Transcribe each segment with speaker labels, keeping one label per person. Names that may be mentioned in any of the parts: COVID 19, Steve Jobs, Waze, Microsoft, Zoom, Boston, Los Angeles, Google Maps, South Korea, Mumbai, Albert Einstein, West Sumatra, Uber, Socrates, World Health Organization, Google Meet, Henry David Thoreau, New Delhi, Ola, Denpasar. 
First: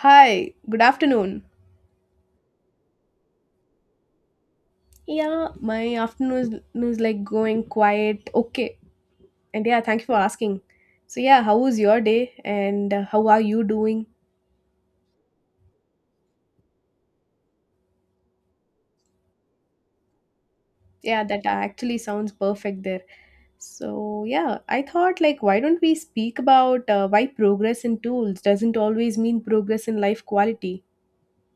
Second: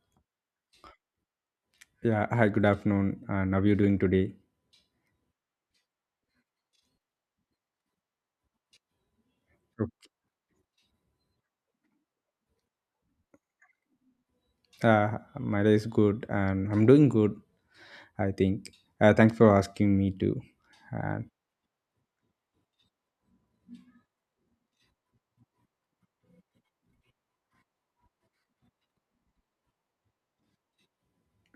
Speaker 1: Hi, good afternoon.
Speaker 2: Yeah, hi, good afternoon. And how are you doing today?
Speaker 1: Yeah, my afternoon is like going quite okay. And yeah,
Speaker 2: Yep.
Speaker 1: thank you for asking. So, yeah, how was your day and how are you doing?
Speaker 2: My day is good and I'm doing good, I think. Thanks for asking me too.
Speaker 1: Yeah,
Speaker 2: And
Speaker 1: that actually sounds perfect there. So, yeah, I thought like, why don't we speak about why progress in tools doesn't always mean progress in life quality?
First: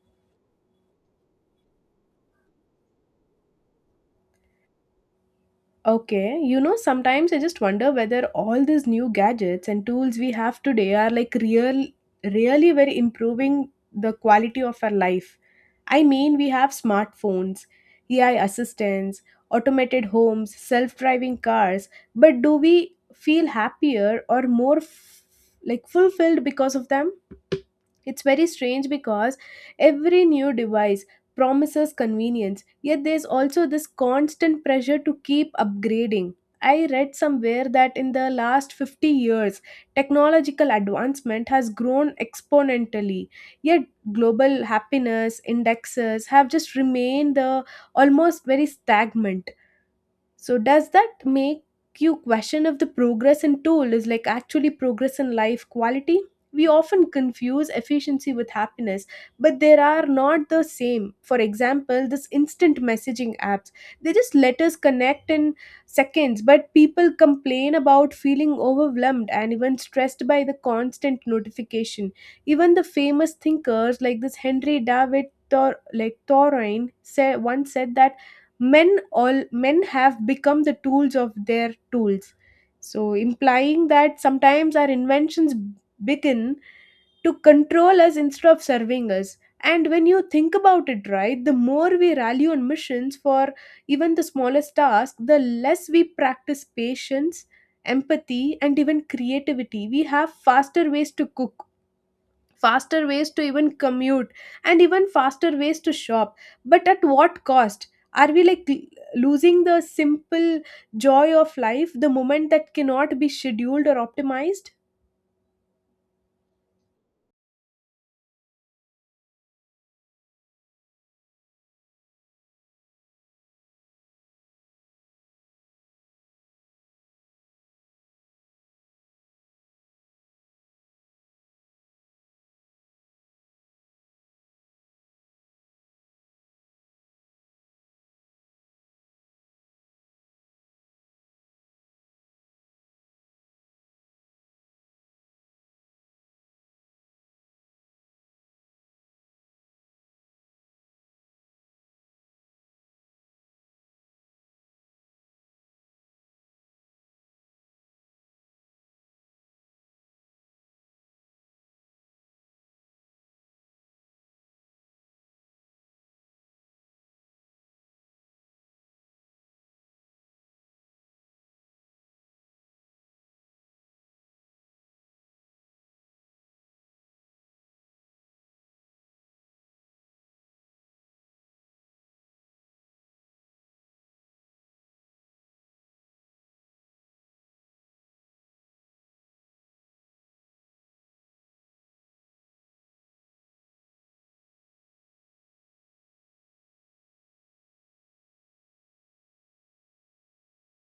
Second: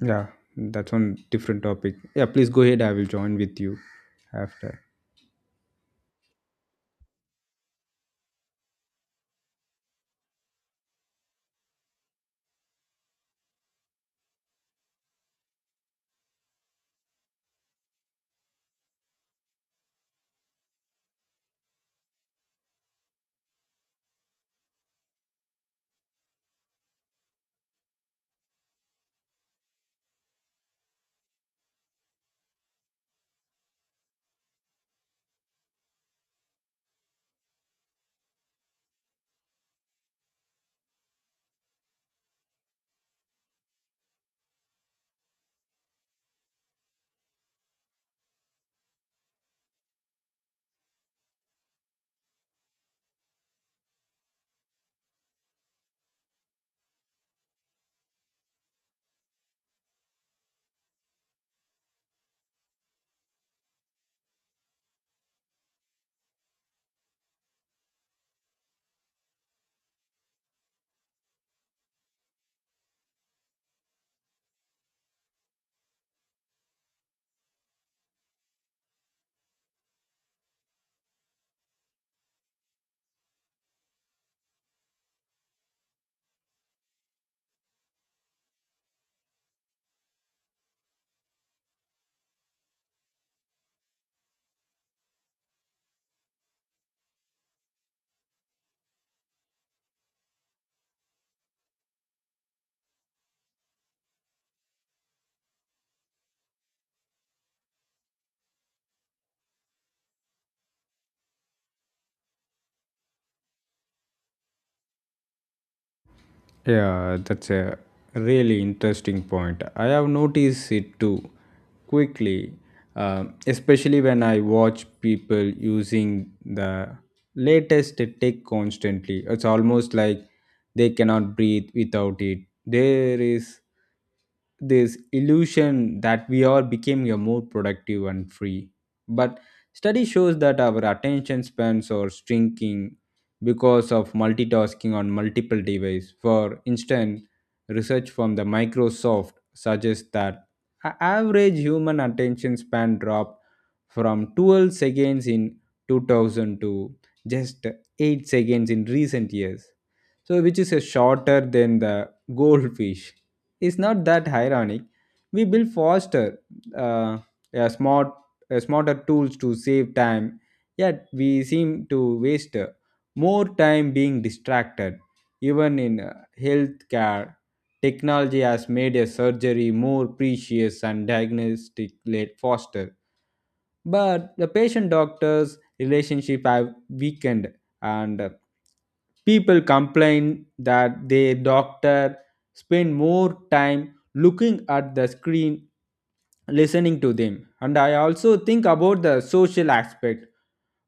Speaker 2: yeah, that's one different topic. Yeah, please go ahead. I will join with you after.
Speaker 1: Okay, you know, sometimes I just wonder whether all these new gadgets and tools we have today are like real, really very improving the quality of our life. I mean, we have smartphones, AI assistants, automated homes, self driving cars, but do we feel happier or more like fulfilled because of them? It's very strange because every new device promises convenience, yet there's also this constant pressure to keep upgrading. I read somewhere that in the last 50 years, technological advancement has grown exponentially, yet global happiness indexes have just remained almost very stagnant. So does that make you question if the progress in tool is like actually progress in life quality? We often confuse efficiency with happiness, but they are not the same. For example, this instant messaging apps, they just let us connect in seconds, but people complain about feeling overwhelmed and even stressed by the constant notification. Even the famous thinkers like this Henry David Thor- like Thoreau say once said that men all men have become the tools of their tools, so implying that sometimes our inventions begin to control us instead of serving us. And when you think about it, right, the more we rally on missions for even the smallest task, the less we practice patience, empathy and even creativity. We have faster ways to cook, faster ways to even commute, and even faster ways to shop, but at what cost? Are we losing the simple joy of life, the moment that cannot be scheduled or optimized?
Speaker 2: Yeah, that's a really interesting point. I have noticed it too quickly, especially when I watch people using the latest tech constantly. It's almost like they cannot breathe without it. There is this illusion that we are becoming a more productive and free. But study shows that our attention spans are shrinking because of multitasking on multiple devices. For instance, research from the Microsoft suggests that average human attention span dropped from 12 seconds in 2000 to just 8 seconds in recent years, so which is a shorter than the goldfish. It's not that ironic. We build faster, uh, a smart, a smarter tools to save time, yet we seem to waste more time being distracted. Even in healthcare, technology has made a surgery more precious and diagnostic late faster. But the patient doctor's relationship have weakened and people complain that their doctor spend more time looking at the screen listening to them. And I also think about the social aspect.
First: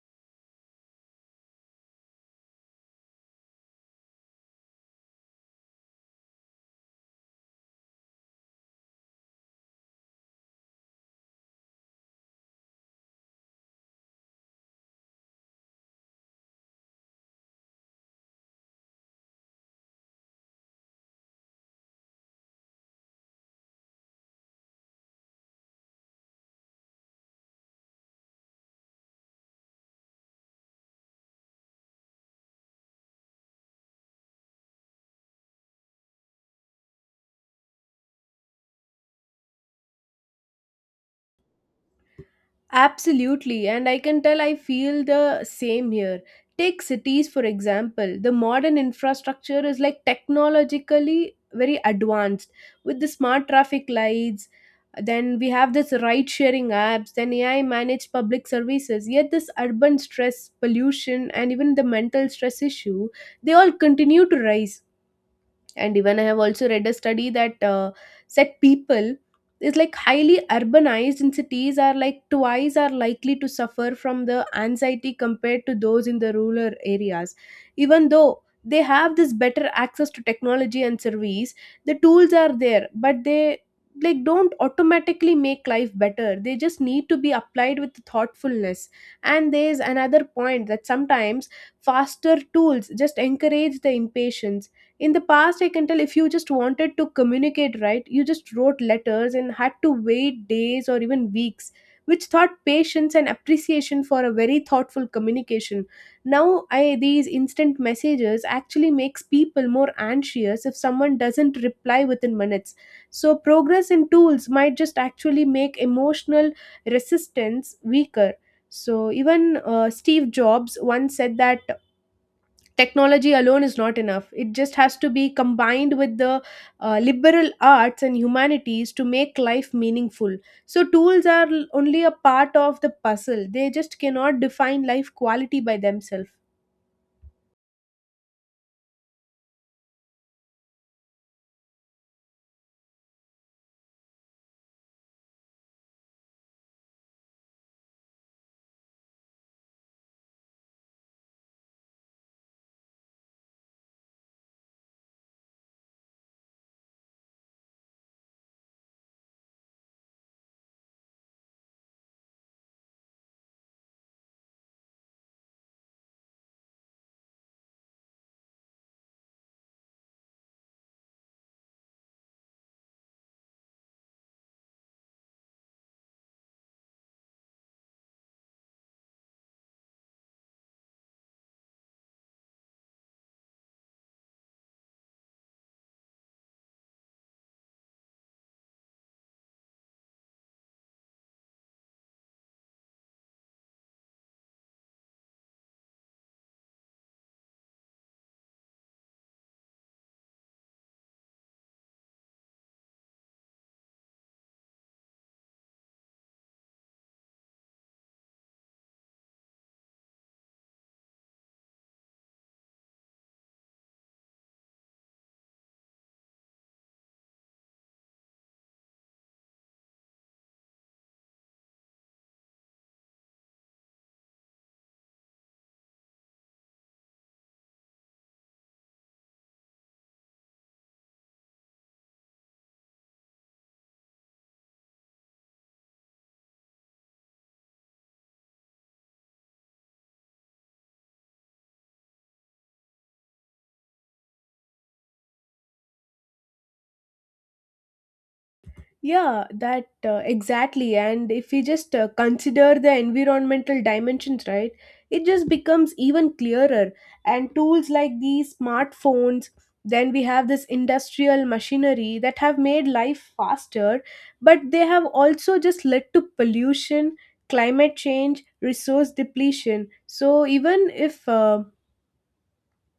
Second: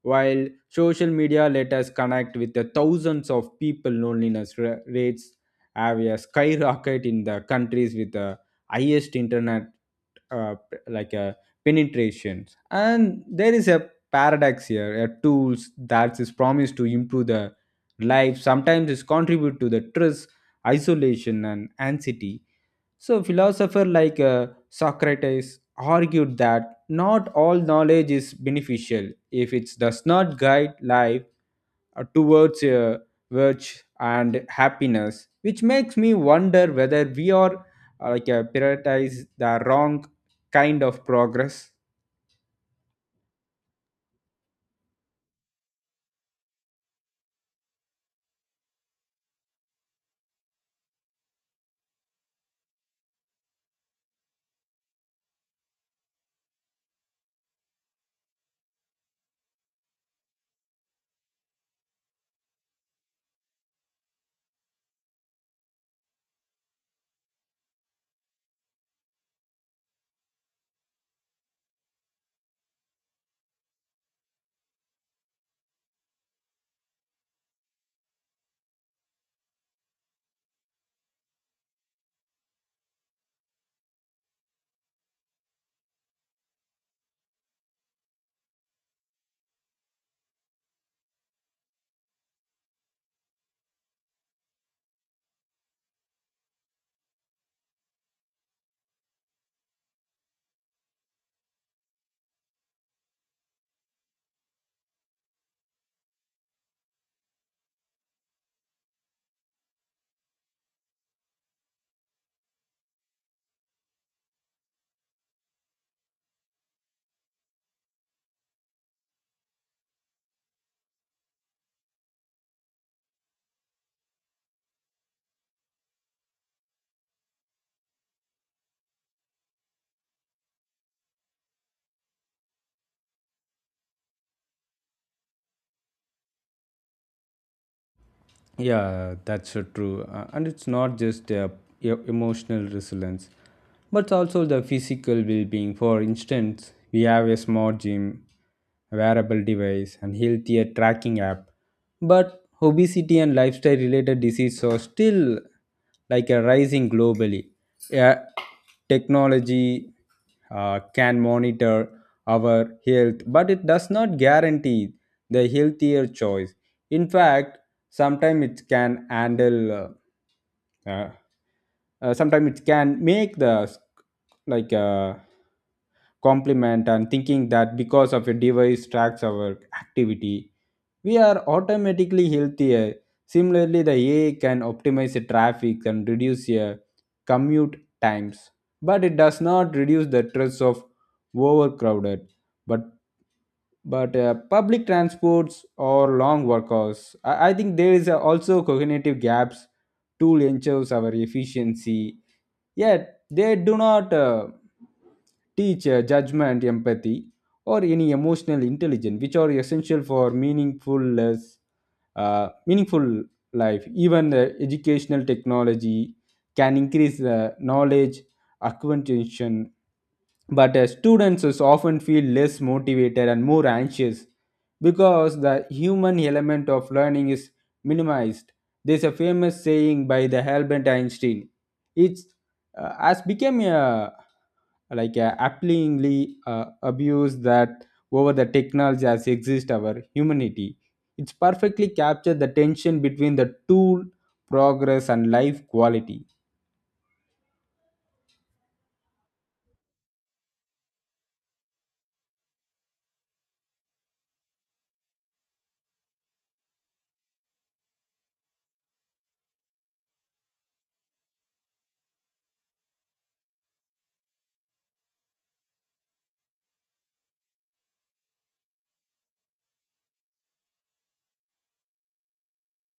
Speaker 2: While social media let us connect with the thousands of people, loneliness rates have a skyrocket in the countries with the highest internet like a penetration. And there is a paradox here, a tools that is promised to improve the life sometimes is contribute to the stress, isolation and anxiety. So philosopher like Socrates argued that not all knowledge is beneficial if it does not guide life towards virtue and happiness, which makes me wonder whether we are prioritize the wrong kind of progress.
Speaker 1: Absolutely, and I can tell I feel the same here. Take cities, for example. The modern infrastructure is like technologically very advanced with the smart traffic lights. Then we have this ride sharing apps, then AI managed public services. Yet, this urban stress, pollution, and even the mental stress issue, they all continue to rise. And even I have also read a study that said people is like highly urbanized in cities are like twice are likely to suffer from the anxiety compared to those in the rural areas, even though they have this better access to technology and service. The tools are there, but they like don't automatically make life better. They just need to be applied with thoughtfulness. And there's another point that sometimes faster tools just encourage the impatience. In the past, I can tell if you just wanted to communicate, right, you just wrote letters and had to wait days or even weeks, which thought patience and appreciation for a very thoughtful communication. Now I these instant messages actually makes people more anxious if someone doesn't reply within minutes. So progress in tools might just actually make emotional resistance weaker. So even Steve Jobs once said that technology alone is not enough. It just has to be combined with the liberal arts and humanities to make life meaningful. So tools are only a part of the puzzle. They just cannot define life quality by themselves.
Speaker 2: Yeah, that's so true. And it's not just emotional resilience, but also the physical well being. For instance, we have a smart gym, a wearable device, and healthier tracking app. But obesity and lifestyle related diseases are still like a rising globally. Yeah, technology can monitor our health, but it does not guarantee the healthier choice. In fact, Sometimes it can handle uh, uh, sometimes it can make the s- like compliment and thinking that because of a device tracks our activity, we are automatically healthier. Similarly, the ai can optimize the traffic and reduce your commute times, but it does not reduce the stress of overcrowded but but public transports or long work hours. I think there is also cognitive gaps. Tool ensures our efficiency, yet they do not teach judgment, empathy or any emotional intelligence which are essential for meaningful life. Even the educational technology can increase the knowledge acquisition, but students is often feel less motivated and more anxious because the human element of learning is minimized. There's a famous saying by the Albert Einstein. It's has become a like a appallingly abuse that over the technology as exist our humanity. It's perfectly captured the tension between the tool progress and life quality.
Speaker 1: Yeah, that exactly. And if we just consider the environmental dimensions, right, it just becomes even clearer. And tools like these smartphones, then we have this industrial machinery that have made life faster, but they have also just led to pollution, climate change, resource depletion. So even if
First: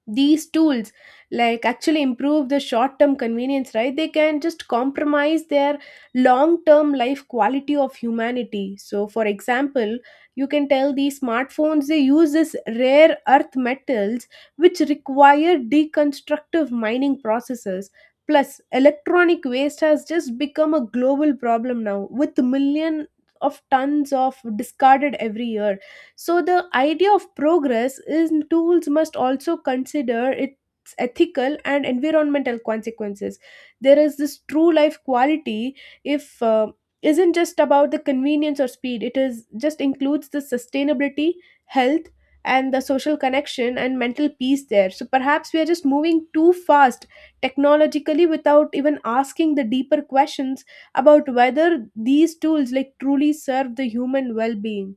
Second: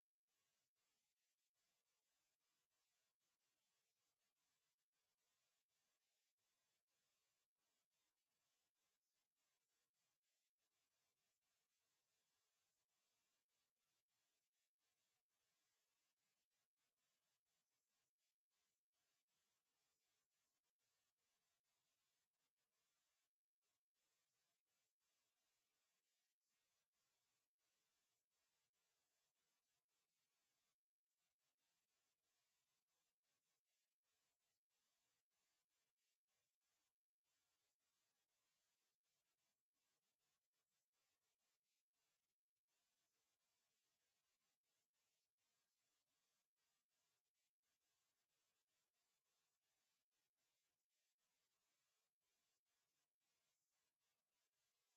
Speaker 1: these tools like actually improve the short term convenience, right, they can just compromise their long term life quality of humanity. So for example, you can tell these smartphones, they use this rare earth metals, which require deconstructive mining processes. Plus electronic waste has just become a global problem now, with million of tons of discarded every year. So the idea of progress is tools must also consider its ethical and environmental consequences. There is this true life quality, if isn't just about the convenience or speed. It is just includes the sustainability, health, and the social connection and mental peace there. So perhaps we are just moving too fast technologically without even asking the deeper questions about whether these tools like truly serve the human well-being.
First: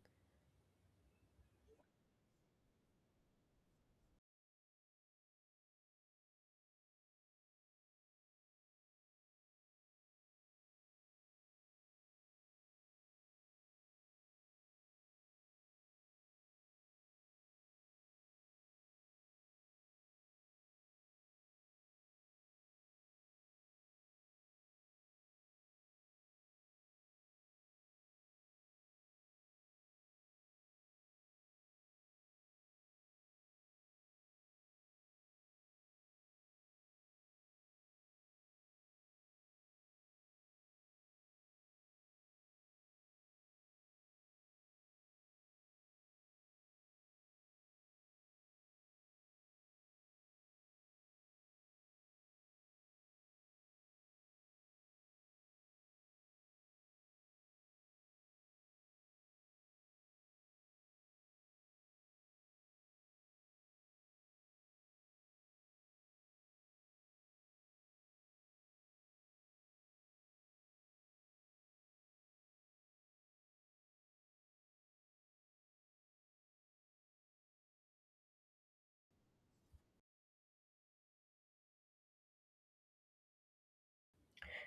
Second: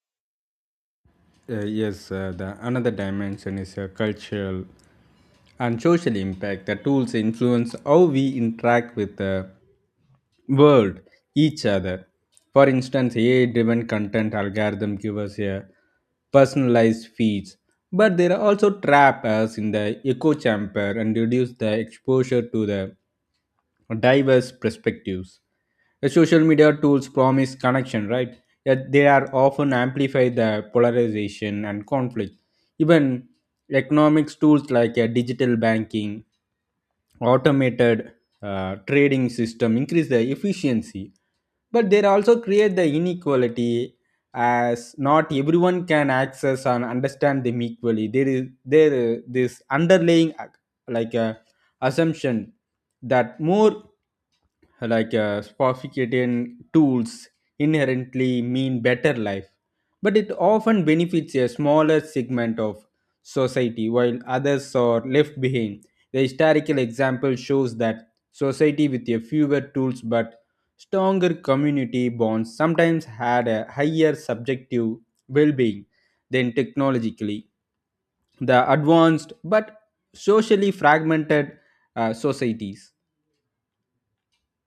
Speaker 2: Yes, the another dimension is a cultural and social impact. The tools influence how we interact with the world, each other. For instance, AI-driven content algorithm give us a personalized feeds, but they are also trap us in the echo chamber and reduce the exposure to the diverse perspectives. The social media tools promise connection, right? Yet they are often amplify the polarization and conflict. Even economics tools like digital banking, automated trading system increase the efficiency, but they also create the inequality as not everyone can access and understand them equally. There is this underlying like uh, assumption that more sophisticated tools inherently mean better life, but it often benefits a smaller segment of society while others are left behind. The historical example shows that society with a fewer tools but stronger community bonds sometimes had a higher subjective well being than technologically the advanced but socially fragmented societies.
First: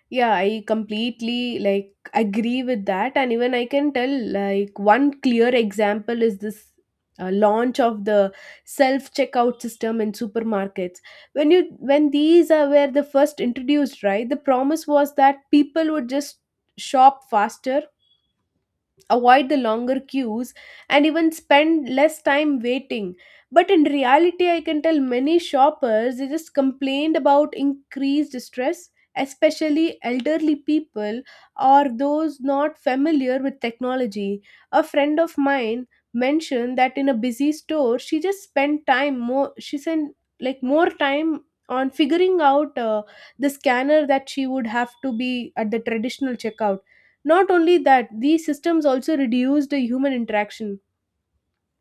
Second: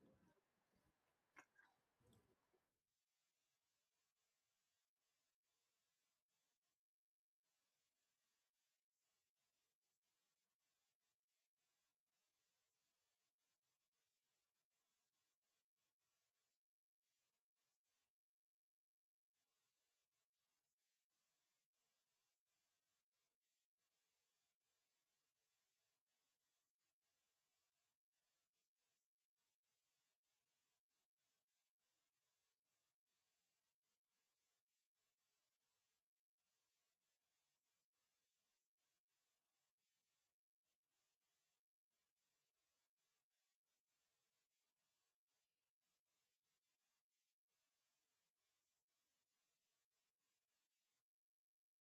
Speaker 1: Yeah, I completely like agree with that, and even I can tell like one clear example is this launch of the self checkout system in supermarkets. When these are were the first introduced, right? The promise was that people would just shop faster, avoid the longer queues, and even spend less time waiting. But in reality, I can tell many shoppers they just complained about increased stress, especially elderly people or those not familiar with technology. A friend of mine mentioned that in a busy store, she spent like more time on figuring out the scanner that she would have to be at the traditional checkout. Not only that, these systems also reduce the human interaction.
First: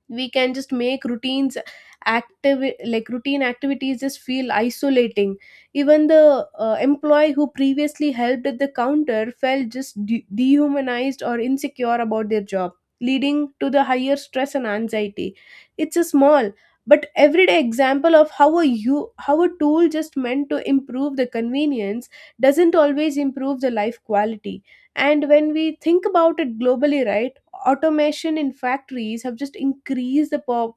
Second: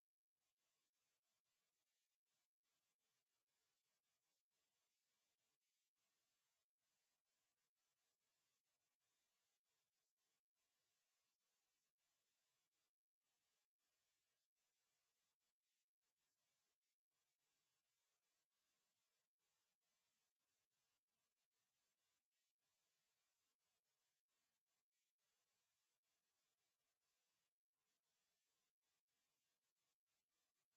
Speaker 1: We can just make routines active like routine activities just feel isolating. Even the employee who previously helped at the counter felt just dehumanized or insecure about their job, leading to the higher stress and anxiety. It's a small but everyday example of how a you how a tool just meant to improve the convenience doesn't always improve the life quality. And when we think about it globally, right, automation in factories have just increased the po-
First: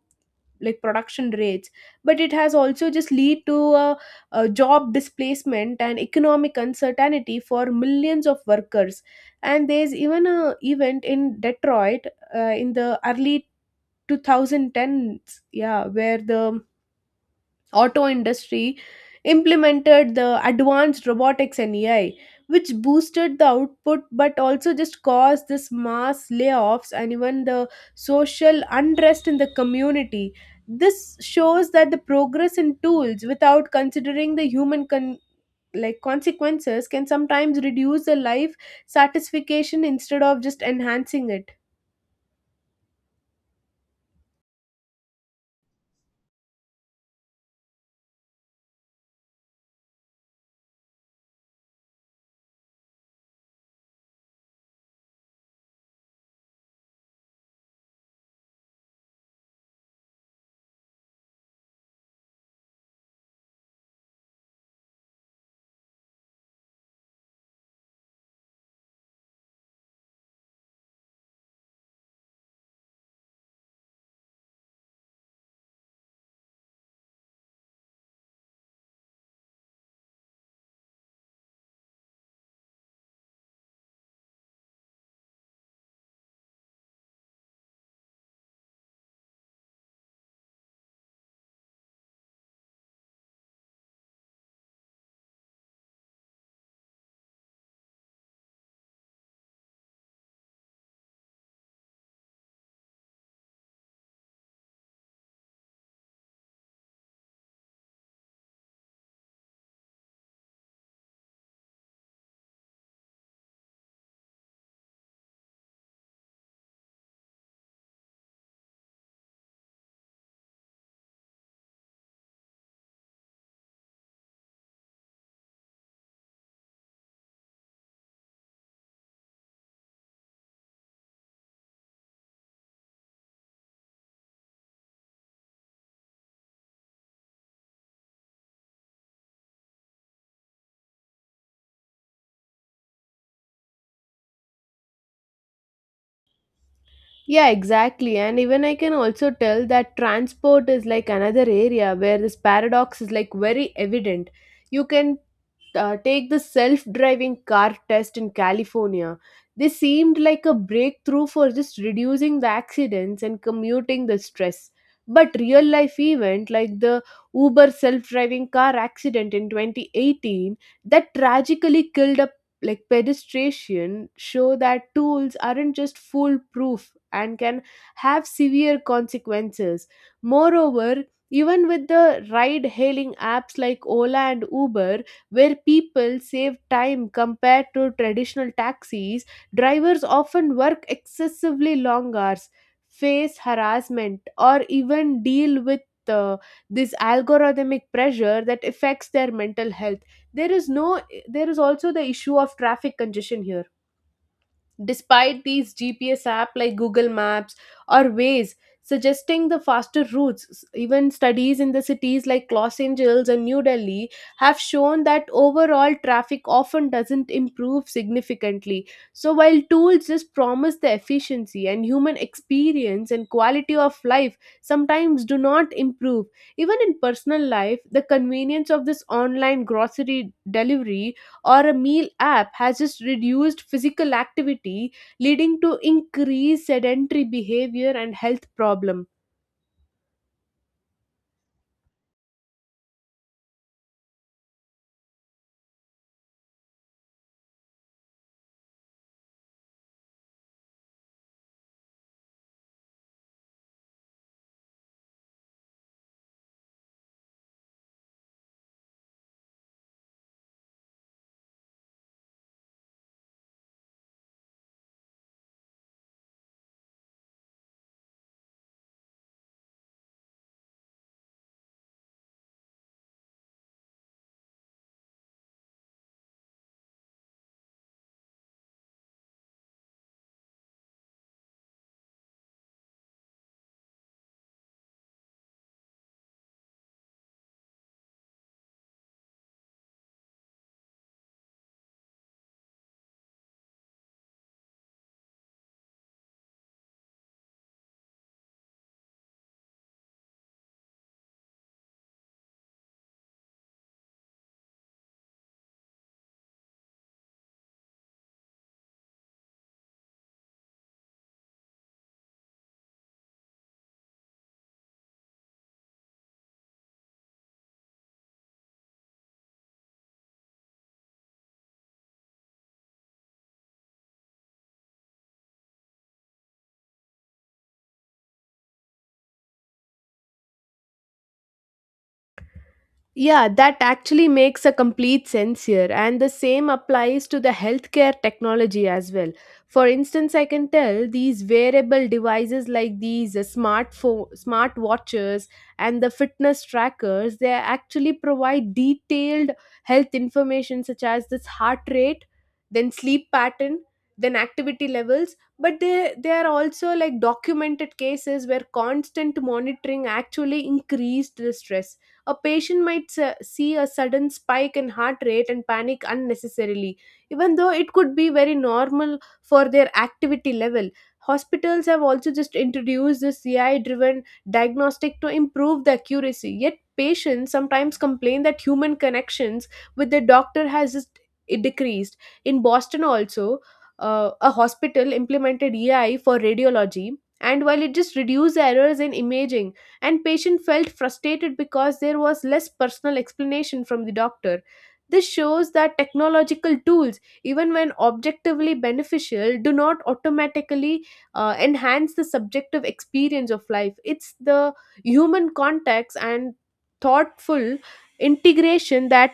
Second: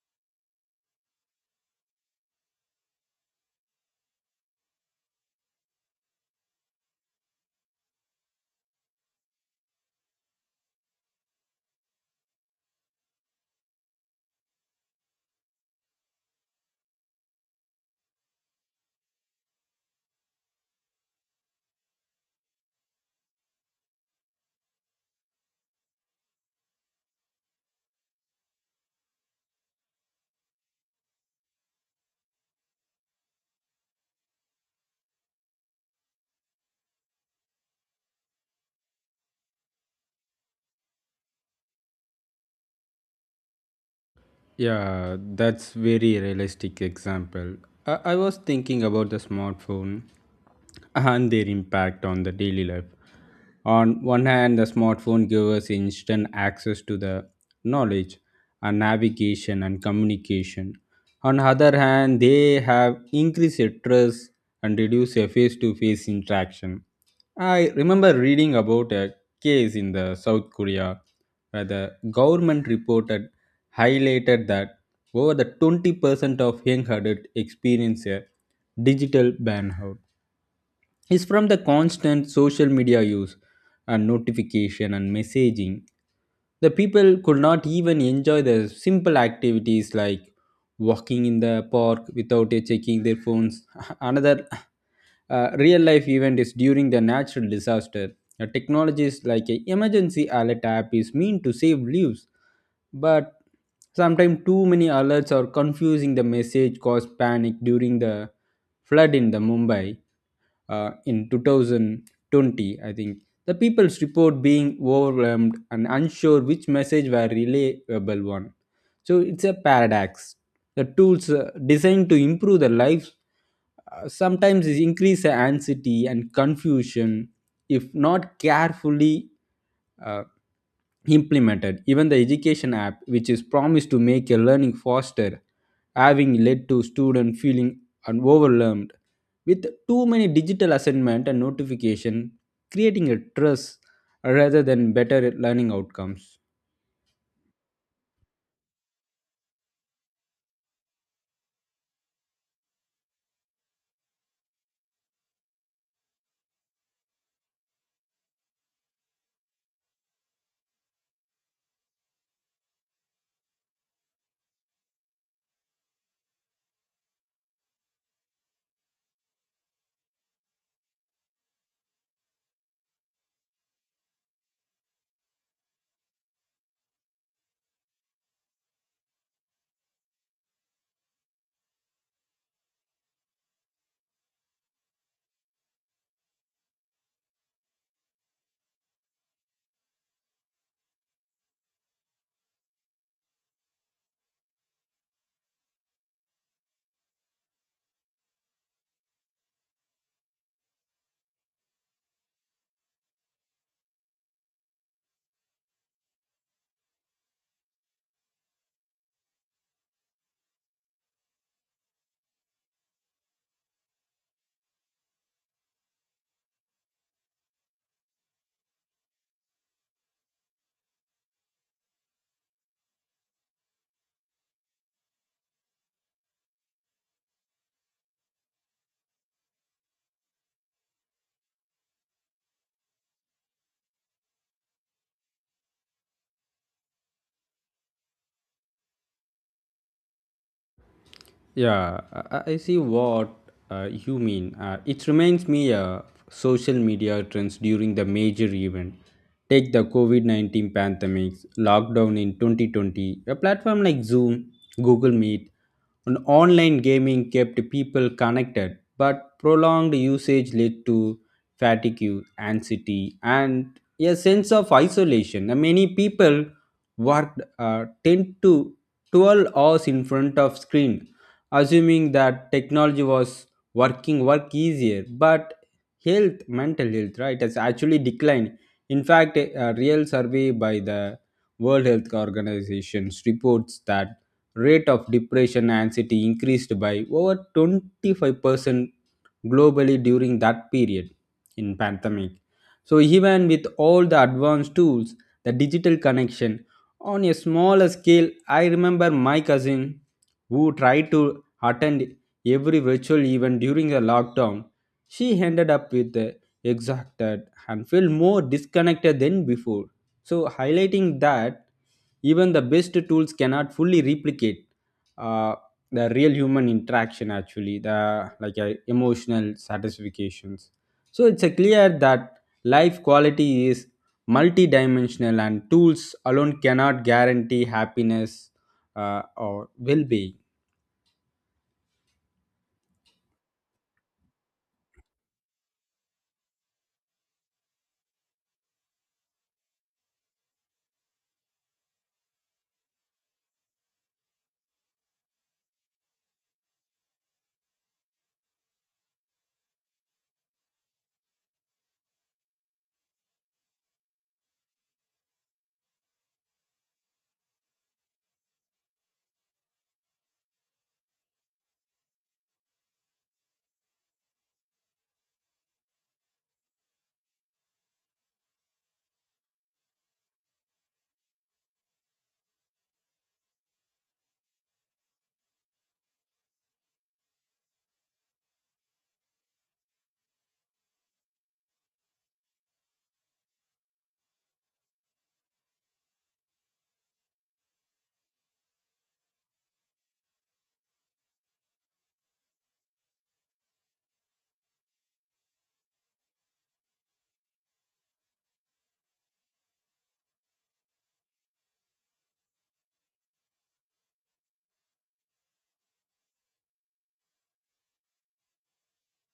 Speaker 1: like production rates, but it has also just lead to a job displacement and economic uncertainty for millions of workers. And there's even a event in Detroit, in the early 2010s, yeah, where the auto industry implemented the advanced robotics and AI, which boosted the output but also just caused this mass layoffs and even the social unrest in the community. This shows that the progress in tools without considering the human consequences can sometimes reduce the life satisfaction instead of just enhancing it.
Speaker 2: Yeah, that's very realistic example. I was thinking about the smartphone and their impact on the daily life. On one hand, the smartphone gives us instant access to the knowledge and navigation and communication. On the other hand, they have increased trust and reduced face-to-face interaction. I remember reading about a case in the South Korea where the government reported highlighted that over the 20% of young adults experience a digital burnout is from the constant social media use and notification and messaging. The people could not even enjoy the simple activities like walking in the park without checking their phones. Another real life event is during the natural disaster. Technologies like a emergency alert app is meant to save lives, but sometimes too many alerts are confusing the message cause panic during the flood in the Mumbai in 2020, I think. The people's report being overwhelmed and unsure which message were reliable one. So it's a paradox. The tools designed to improve the lives sometimes is increase the anxiety and confusion if not carefully uh, implemented. Even the education app, which is promised to make a learning faster, having led to students feeling overwhelmed with too many digital assignment and notification, creating a stress rather than better learning outcomes.
Speaker 1: Yeah, exactly. And even I can also tell that transport is like another area where this paradox is like very evident. You can take the self driving car test in California. They seemed like a breakthrough for just reducing the accidents and commuting the stress. But real life event like the Uber self driving car accident in 2018 that tragically killed a like pedestrian show that tools aren't just foolproof and can have severe consequences. Moreover, even with the ride hailing apps like Ola and Uber, where people save time compared to traditional taxis, drivers often work excessively long hours, face harassment, or even deal with uh, this algorithmic pressure that affects their mental health. There is no there is also the issue of traffic congestion here. Despite these GPS app like Google Maps or Waze suggesting the faster routes, even studies in the cities like Los Angeles and New Delhi have shown that overall traffic often doesn't improve significantly. So, while tools just promise the efficiency and human experience and quality of life sometimes do not improve, even in personal life, the convenience of this online grocery delivery or a meal app has just reduced physical activity, leading to increased sedentary behavior and health problem.
Speaker 2: Yeah, I see what you mean. It reminds me of social media trends during the major event. Take the COVID 19 pandemic, lockdown in 2020. A platform like Zoom, Google Meet, and online gaming kept people connected, but prolonged usage led to fatigue, anxiety, and a sense of isolation. Many people worked 10 to 12 hours in front of screen assuming that technology was working work easier, but health mental health, right, has actually declined. In fact, a real survey by the world health Organization reports that rate of depression and anxiety increased by over 25% globally during that period in pandemic. So even with all the advanced tools, the digital connection. On a smaller scale, I remember my cousin who tried to attend every virtual event during the lockdown, she ended up with exhausted and felt more disconnected than before. So, highlighting that even the best tools cannot fully replicate uh, the real human interaction, actually the emotional satisfactions. So it's a clear that life quality is multidimensional and tools alone cannot guarantee happiness or well-being.
Speaker 1: Yeah, that actually makes a complete sense here. And the same applies to the healthcare technology as well. For instance, I can tell these wearable devices like these smart watches and the fitness trackers, they actually provide detailed health information such as this heart rate, then sleep pattern, then activity levels. But they are also like documented cases where constant monitoring actually increased the stress. A patient might see a sudden spike in heart rate and panic unnecessarily, even though it could be very normal for their activity level. Hospitals have also just introduced this CI driven diagnostic to improve the accuracy. Yet, patients sometimes complain that human connections with the doctor has just it decreased. In Boston, also, a hospital implemented EI for radiology, and while it just reduced errors in imaging, and patient felt frustrated because there was less personal explanation from the doctor. This shows that technological tools, even when objectively beneficial, do not automatically enhance the subjective experience of life. It's the human context and thoughtful integration that